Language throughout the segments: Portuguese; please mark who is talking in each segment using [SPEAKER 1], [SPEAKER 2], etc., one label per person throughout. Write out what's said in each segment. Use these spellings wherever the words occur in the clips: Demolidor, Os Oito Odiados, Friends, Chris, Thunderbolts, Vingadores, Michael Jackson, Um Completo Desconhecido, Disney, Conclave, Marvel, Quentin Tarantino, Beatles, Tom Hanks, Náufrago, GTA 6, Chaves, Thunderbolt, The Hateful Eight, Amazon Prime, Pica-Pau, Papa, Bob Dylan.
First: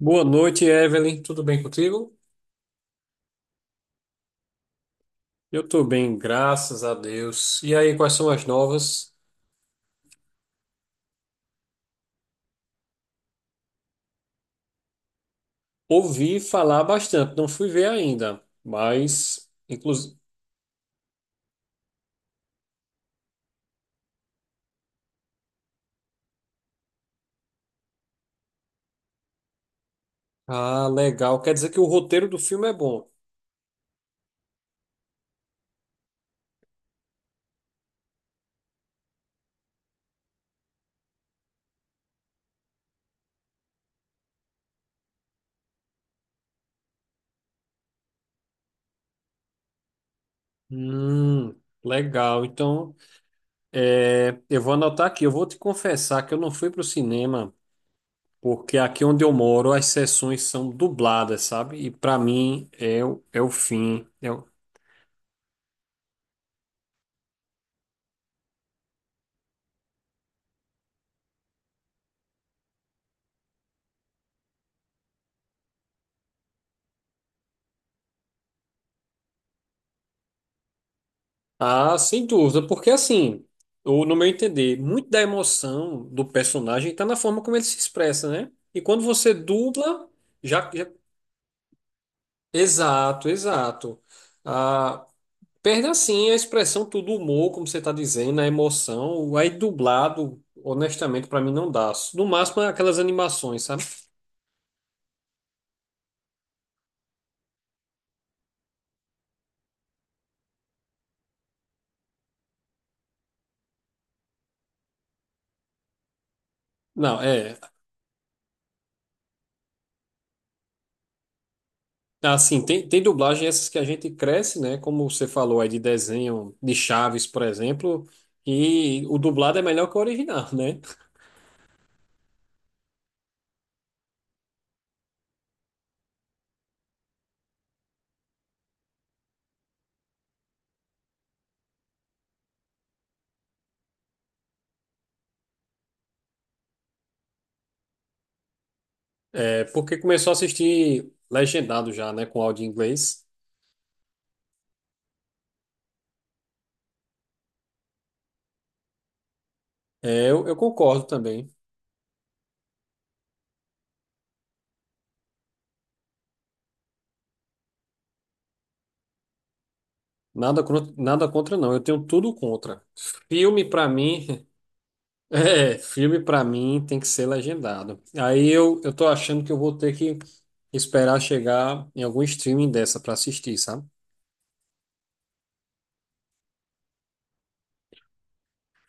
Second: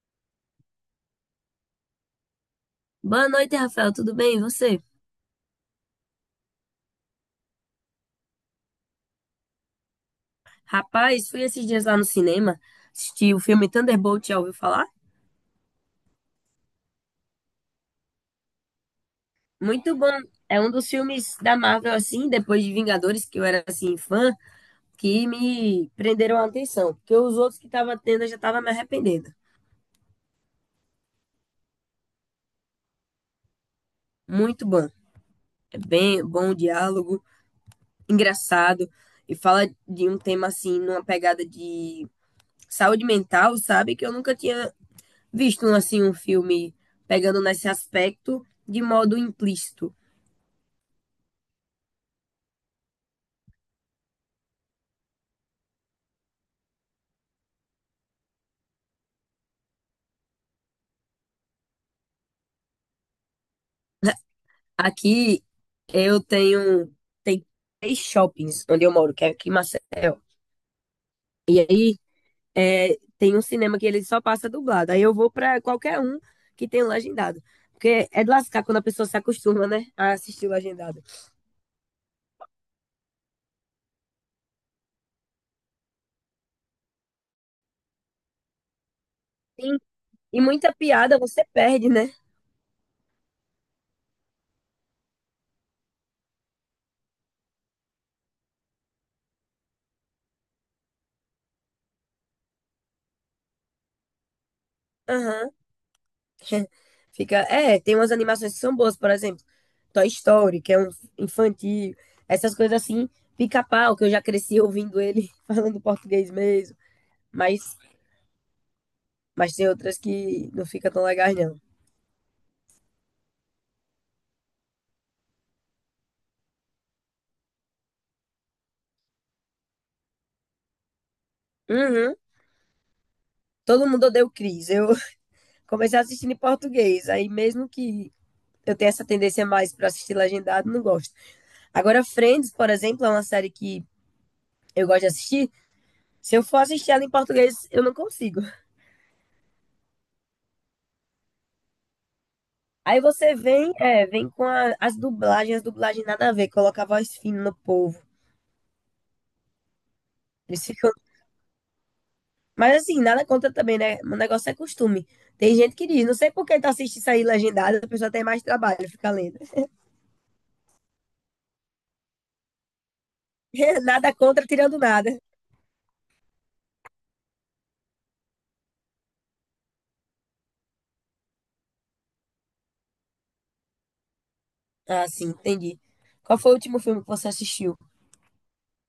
[SPEAKER 1] Boa noite, Evelyn. Tudo bem contigo?
[SPEAKER 2] Boa noite, Rafael. Tudo bem? E você?
[SPEAKER 1] Eu tô bem, graças a Deus. E aí, quais são as novas?
[SPEAKER 2] Rapaz, fui esses dias lá no cinema assistir o filme Thunderbolt, já ouviu falar?
[SPEAKER 1] Ouvi falar bastante, não fui ver ainda, mas
[SPEAKER 2] Muito bom.
[SPEAKER 1] inclusive.
[SPEAKER 2] É um dos filmes da Marvel, assim, depois de Vingadores, que eu era, assim, fã, que me prenderam a atenção. Porque os outros que tava tendo, eu já tava me arrependendo.
[SPEAKER 1] Ah, legal. Quer dizer que o roteiro do filme é bom.
[SPEAKER 2] Muito bom. É bem bom o diálogo, engraçado. E fala de um tema, assim, numa pegada de saúde mental, sabe? Que eu nunca tinha visto, assim, um filme pegando nesse aspecto de modo implícito.
[SPEAKER 1] Hum, legal. Então, eu vou anotar aqui. Eu vou te confessar que eu não fui pro cinema, porque aqui onde eu moro as sessões são dubladas, sabe? E para mim é o fim.
[SPEAKER 2] Aqui eu tenho tem três shoppings onde eu moro, que é aqui em Maceió. E aí é, tem um cinema que ele só passa dublado. Aí eu vou pra qualquer um que tem legendado. Porque é de lascar quando a pessoa se acostuma, né? A assistir legendado.
[SPEAKER 1] Ah, sem dúvida, porque assim, eu, no meu entender, muito da emoção do personagem está na forma como ele se expressa, né? E quando você
[SPEAKER 2] Sim.
[SPEAKER 1] dubla,
[SPEAKER 2] E
[SPEAKER 1] já,
[SPEAKER 2] muita
[SPEAKER 1] já-
[SPEAKER 2] piada você perde, né?
[SPEAKER 1] exato, exato. Ah, perde assim a expressão, tudo o humor, como você está dizendo, a emoção. Aí dublado, honestamente, para mim não dá. No máximo, aquelas animações, sabe?
[SPEAKER 2] Aham. Fica. É, tem umas animações que são boas, por exemplo, Toy Story, que é um infantil, essas coisas assim, Pica-Pau, que eu já cresci ouvindo ele falando português mesmo.
[SPEAKER 1] Não, é.
[SPEAKER 2] Mas Mas tem outras que não fica tão legais, não.
[SPEAKER 1] Ah, sim, tem dublagem essas que a gente cresce, né? Como você falou aí de desenho de Chaves, por exemplo, e o dublado é melhor que o original, né?
[SPEAKER 2] Uhum. Todo mundo odeia o Chris. Eu comecei assistindo em português. Aí mesmo que eu tenha essa tendência mais para assistir legendado, não gosto. Agora, Friends, por exemplo, é uma série que eu gosto de assistir. Se eu for assistir ela em português, eu não consigo.
[SPEAKER 1] É, porque começou a assistir legendado já, né? Com áudio em
[SPEAKER 2] Aí
[SPEAKER 1] inglês.
[SPEAKER 2] você vem, é, vem com as dublagens nada a ver, coloca a voz fina no povo.
[SPEAKER 1] É, eu
[SPEAKER 2] Eles ficam.
[SPEAKER 1] concordo também.
[SPEAKER 2] Mas assim, nada contra também, né? O negócio é costume. Tem gente que diz, não sei por que tá assistindo isso aí legendado, a pessoa tem mais trabalho, fica lendo.
[SPEAKER 1] Nada contra, não. Eu tenho tudo contra. Filme, pra
[SPEAKER 2] Nada
[SPEAKER 1] mim.
[SPEAKER 2] contra, tirando nada.
[SPEAKER 1] É, filme, pra mim, tem que ser legendado. Aí eu tô achando que eu vou ter que esperar chegar em algum streaming dessa pra assistir, sabe?
[SPEAKER 2] Ah, sim, entendi. Qual foi o último filme que você assistiu?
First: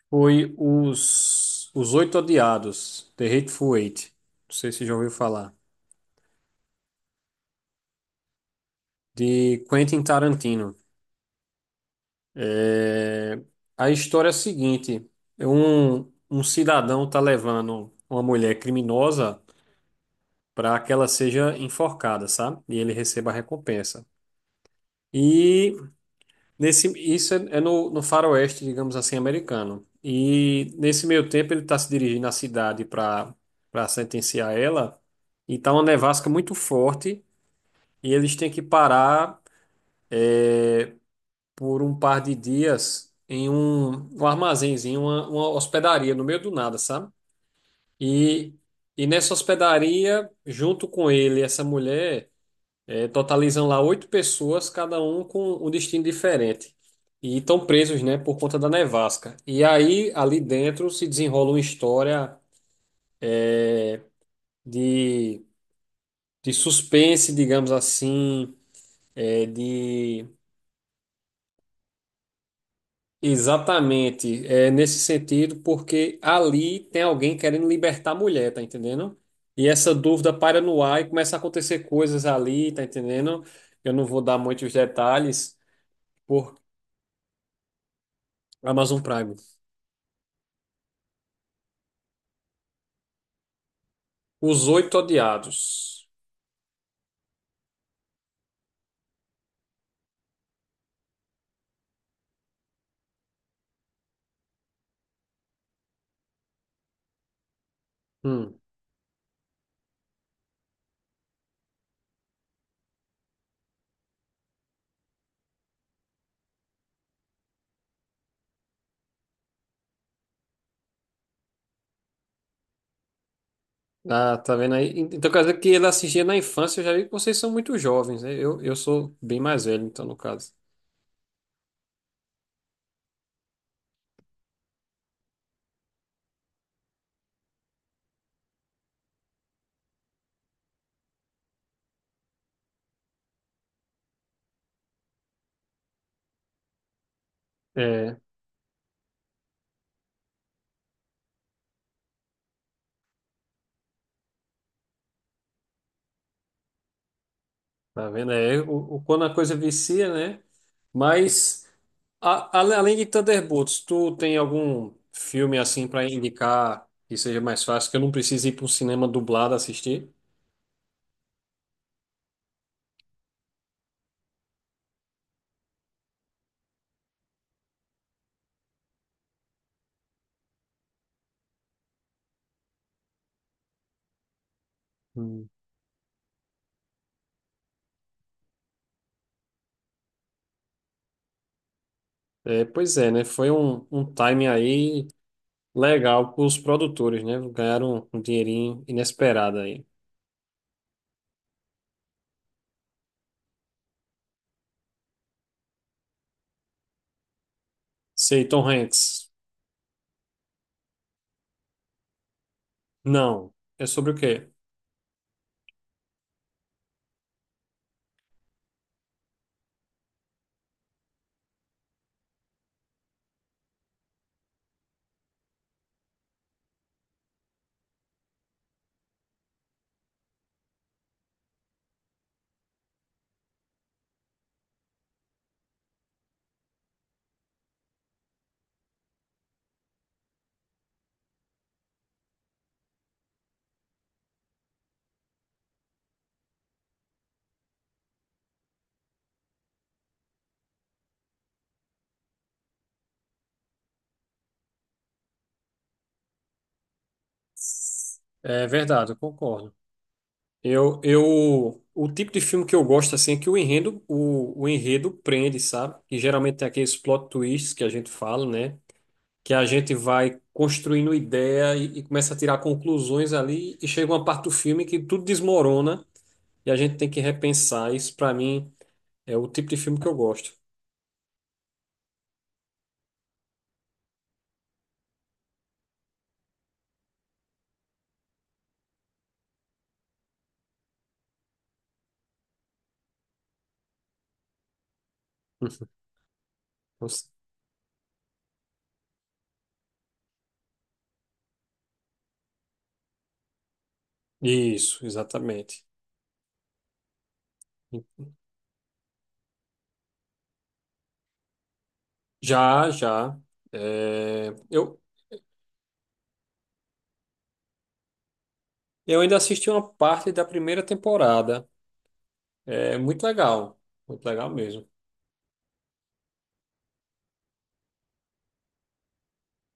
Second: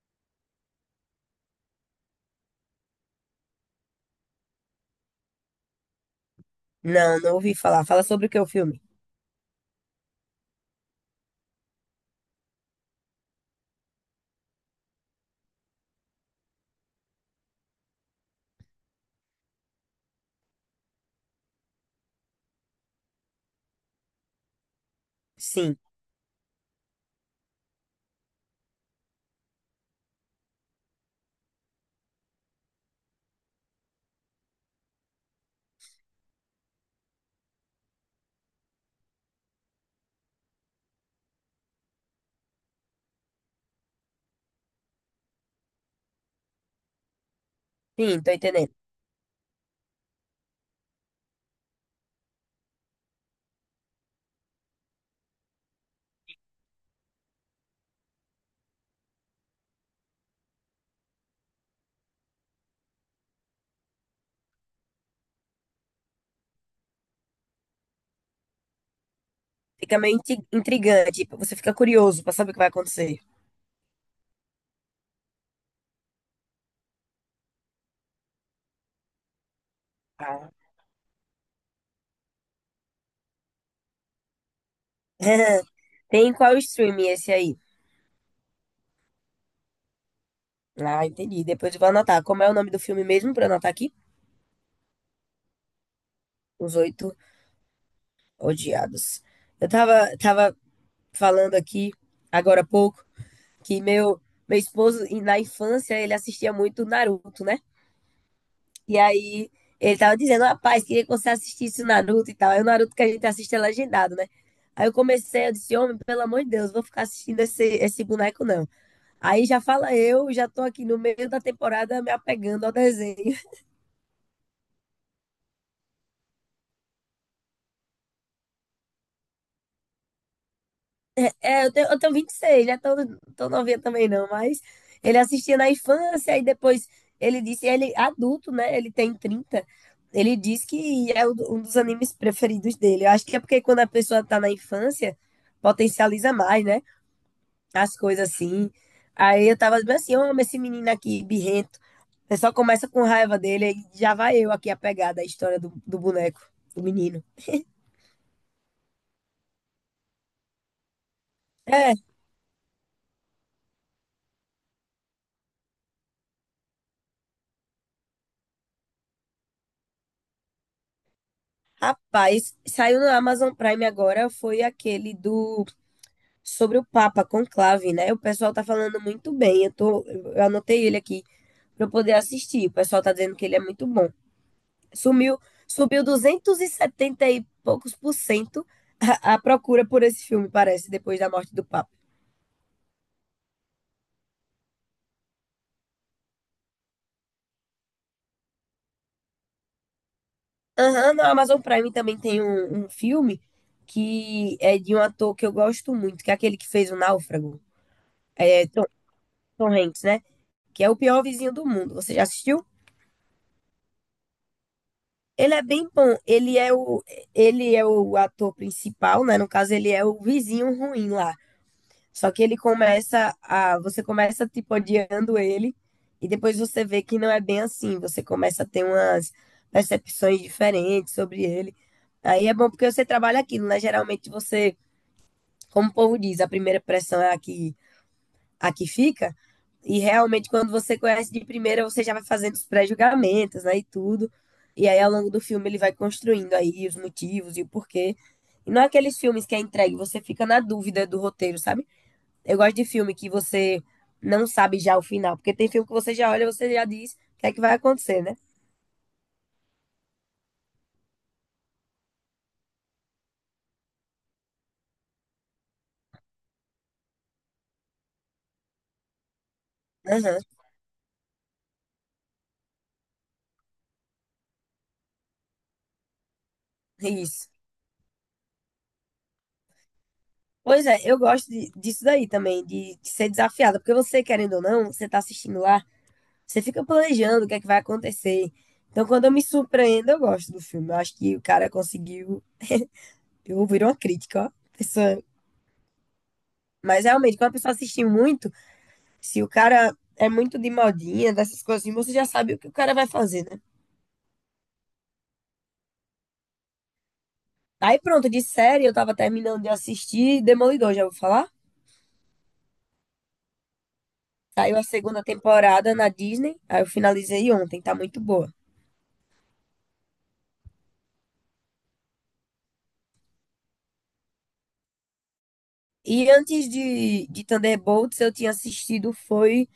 [SPEAKER 1] Foi os Oito Odiados, The Hateful Eight. Não sei se já ouviu falar.
[SPEAKER 2] Não, não ouvi falar. Fala sobre o que é o filme.
[SPEAKER 1] De Quentin Tarantino. É, a história é a seguinte: é um cidadão tá levando uma mulher criminosa para que ela seja enforcada, sabe? E ele receba a recompensa. E
[SPEAKER 2] Sim,
[SPEAKER 1] nesse, no faroeste, digamos assim, americano. E nesse meio tempo ele está se dirigindo à cidade para sentenciar ela. E tá uma nevasca muito forte e eles têm que parar por um par de dias em um armazenzinho, uma hospedaria no meio do nada, sabe?
[SPEAKER 2] sim, tô
[SPEAKER 1] E,
[SPEAKER 2] entendendo.
[SPEAKER 1] e nessa hospedaria, junto com ele, e essa mulher. É, totalizam lá oito pessoas, cada um com um destino diferente. E estão presos, né, por conta da nevasca. E aí, ali dentro, se desenrola uma história é, de, de suspense, digamos assim, é,
[SPEAKER 2] Fica meio
[SPEAKER 1] de
[SPEAKER 2] intrigante. Tipo, você fica curioso pra saber o que vai acontecer.
[SPEAKER 1] exatamente é, nesse sentido, porque ali tem alguém querendo libertar a mulher, tá entendendo? E essa dúvida
[SPEAKER 2] Ah.
[SPEAKER 1] paira no ar e começa a acontecer coisas ali, tá entendendo? Eu não vou dar muitos detalhes
[SPEAKER 2] Tem qual
[SPEAKER 1] por
[SPEAKER 2] streaming esse aí?
[SPEAKER 1] Amazon Prime.
[SPEAKER 2] Ah, entendi. Depois eu vou anotar. Como é o nome do filme mesmo pra eu anotar aqui?
[SPEAKER 1] Os Oito Odiados.
[SPEAKER 2] Os Oito Odiados. Eu tava falando aqui, agora há pouco, que meu esposo, e na infância, ele assistia muito Naruto, né?
[SPEAKER 1] Hum.
[SPEAKER 2] E aí ele tava dizendo, rapaz, queria que você assistisse o Naruto e tal. Aí o Naruto que a gente assiste é legendado, né? Aí eu comecei, eu disse, homem, pelo amor de Deus, vou ficar assistindo esse boneco, não. Aí já fala eu, já tô aqui no meio da temporada me apegando ao desenho.
[SPEAKER 1] Ah, tá vendo aí? Então quer dizer que ele assistia na infância, eu já vi que vocês são muito jovens, né? Eu sou bem mais velho, então, no caso.
[SPEAKER 2] É, eu tenho 26, né? Tô novinha também não, mas ele assistia na infância e depois ele disse, ele é adulto, né? Ele tem 30. Ele diz que é um dos animes preferidos dele. Eu acho que é porque quando a pessoa tá na infância, potencializa mais, né? As
[SPEAKER 1] É,
[SPEAKER 2] coisas assim. Aí eu tava bem assim, eu amo esse menino aqui, birrento. Você só começa com raiva dele, aí já vai eu aqui a pegada, a história do boneco, do menino.
[SPEAKER 1] tá vendo? É, quando a coisa vicia, né? Mas,
[SPEAKER 2] É,
[SPEAKER 1] além de Thunderbolts, tu tem algum filme assim pra indicar que seja mais fácil, que eu não precise ir para um cinema dublado assistir?
[SPEAKER 2] rapaz, saiu no Amazon Prime agora, foi aquele do sobre o Papa Conclave, né? O pessoal tá falando muito bem. Eu anotei ele aqui pra eu poder assistir. O pessoal tá dizendo que ele é muito bom. Sumiu,
[SPEAKER 1] Hum.
[SPEAKER 2] subiu 270 e setenta e poucos por cento a procura por esse filme, parece, depois da morte do Papa.
[SPEAKER 1] É, pois é, né? Foi um timing aí legal para os produtores, né? Ganharam um dinheirinho inesperado aí.
[SPEAKER 2] Aham, no Amazon Prime também tem um filme que é de um ator que eu gosto muito, que é aquele que fez o Náufrago,
[SPEAKER 1] Sei, Tom
[SPEAKER 2] é
[SPEAKER 1] Hanks.
[SPEAKER 2] Tom Hanks, né? Que é o pior vizinho do mundo. Você já assistiu?
[SPEAKER 1] Não. É sobre o quê?
[SPEAKER 2] Ele é bem bom. Ele é o ator principal, né? No caso, ele é o vizinho ruim lá. Só que ele começa a, você começa tipo odiando ele e depois você vê que não é bem assim. Você começa a ter umas percepções diferentes sobre ele. Aí é bom porque você trabalha aquilo, né? Geralmente você, como o povo diz, a primeira pressão é a que fica. E realmente, quando você conhece de primeira, você já vai fazendo os pré-julgamentos, né? E tudo. E aí, ao longo do filme, ele vai construindo aí os motivos e o porquê. E não é aqueles filmes que é entregue, você fica na dúvida do roteiro, sabe? Eu gosto de filme que você não sabe já o final, porque tem filme que você já olha, e você já diz o que é que vai acontecer, né?
[SPEAKER 1] É verdade, eu concordo. O tipo de filme que eu gosto assim é que o enredo, o enredo prende, sabe? E geralmente tem aqueles plot twists que a gente fala, né? Que a gente vai
[SPEAKER 2] Aham,
[SPEAKER 1] construindo ideia e começa a tirar conclusões ali e chega uma parte do filme que tudo desmorona e a gente
[SPEAKER 2] é
[SPEAKER 1] tem que
[SPEAKER 2] isso.
[SPEAKER 1] repensar. Isso pra mim é o tipo de filme que eu gosto.
[SPEAKER 2] Pois é, eu gosto disso daí também, de ser desafiada, porque você, querendo ou não, você tá assistindo lá. Você fica planejando o que é que vai acontecer. Então, quando eu me surpreendo, eu gosto do filme. Eu acho que o cara conseguiu. Eu ouvi uma crítica, ó. Pessoa... Mas realmente, quando a pessoa assiste muito, se o cara é muito de modinha, dessas coisas assim, você já sabe o que o cara vai fazer, né?
[SPEAKER 1] Isso, exatamente.
[SPEAKER 2] Aí pronto, de série, eu tava terminando de assistir Demolidor, já vou falar?
[SPEAKER 1] Já, já. É,
[SPEAKER 2] Saiu a segunda temporada na Disney, aí eu finalizei ontem, tá muito boa.
[SPEAKER 1] eu ainda assisti uma parte da primeira temporada. É muito legal. Muito legal mesmo.
[SPEAKER 2] E antes de Thunderbolts, eu tinha assistido foi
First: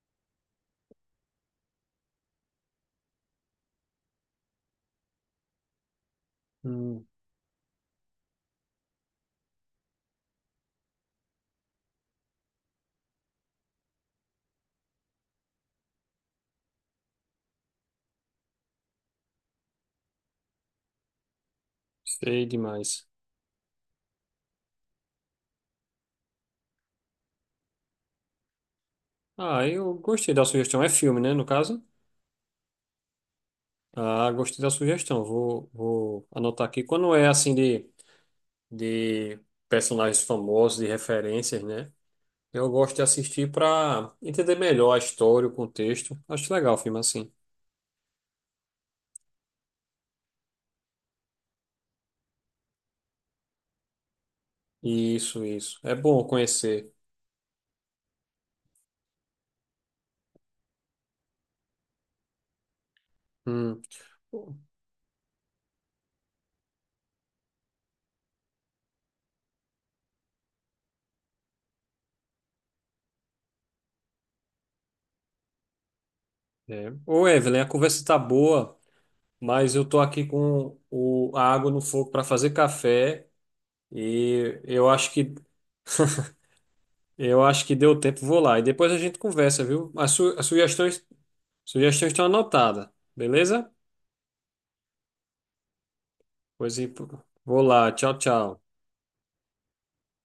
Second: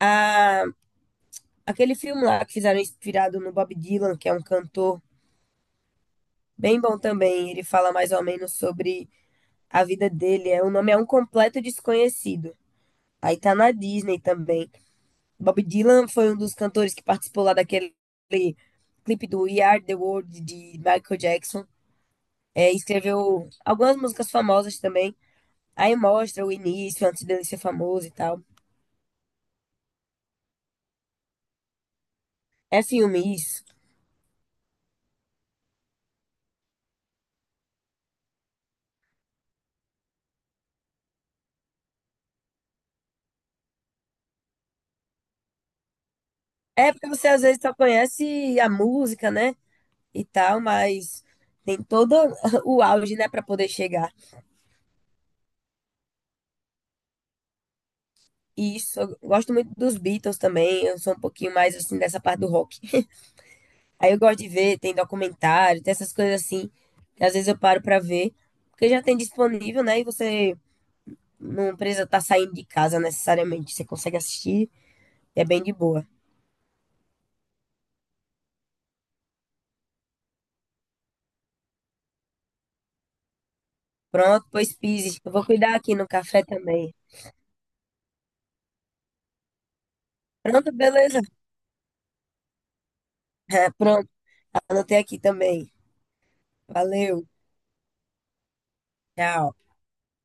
[SPEAKER 2] a. Aquele filme lá que fizeram inspirado no Bob Dylan, que é um cantor bem bom
[SPEAKER 1] Hum,
[SPEAKER 2] também, ele fala mais ou menos sobre a vida dele. É, o nome é Um Completo Desconhecido. Aí tá na Disney também. Bob Dylan foi um dos cantores que participou lá daquele clipe do We Are the World de Michael Jackson.
[SPEAKER 1] sei
[SPEAKER 2] É,
[SPEAKER 1] demais.
[SPEAKER 2] escreveu algumas músicas famosas também. Aí mostra o início, antes dele ser famoso e tal.
[SPEAKER 1] Ah, eu gostei da sugestão. É filme, né, no caso?
[SPEAKER 2] É filme isso.
[SPEAKER 1] Ah, gostei da sugestão. Vou anotar aqui. Quando é assim de personagens famosos, de referências, né? Eu gosto de assistir para entender melhor a história, o contexto. Acho legal o
[SPEAKER 2] É
[SPEAKER 1] filme
[SPEAKER 2] porque você
[SPEAKER 1] assim.
[SPEAKER 2] às vezes só conhece a música, né? E tal, mas tem todo o auge, né, para poder chegar.
[SPEAKER 1] Isso, isso. É bom conhecer.
[SPEAKER 2] E isso, eu gosto muito dos Beatles também, eu sou um pouquinho mais assim dessa parte do rock.
[SPEAKER 1] Hum.
[SPEAKER 2] Aí eu gosto de ver, tem documentário, tem essas coisas assim, que às vezes eu paro para ver, porque já tem disponível, né, e você não precisa estar saindo de casa necessariamente, você consegue assistir, é bem de boa.
[SPEAKER 1] É. Ô, Evelyn, a conversa tá boa, mas eu tô aqui com a água no fogo para fazer café
[SPEAKER 2] Pronto,
[SPEAKER 1] e
[SPEAKER 2] pois
[SPEAKER 1] eu
[SPEAKER 2] Pise,
[SPEAKER 1] acho
[SPEAKER 2] eu
[SPEAKER 1] que
[SPEAKER 2] vou cuidar aqui no café também.
[SPEAKER 1] eu acho que deu tempo, vou lá. E depois a gente conversa, viu? As
[SPEAKER 2] Pronto,
[SPEAKER 1] sugestões,
[SPEAKER 2] beleza?
[SPEAKER 1] estão anotadas, beleza?
[SPEAKER 2] Pronto, anotei aqui também.
[SPEAKER 1] Pois é,
[SPEAKER 2] Valeu,
[SPEAKER 1] vou lá, tchau, tchau.
[SPEAKER 2] tchau.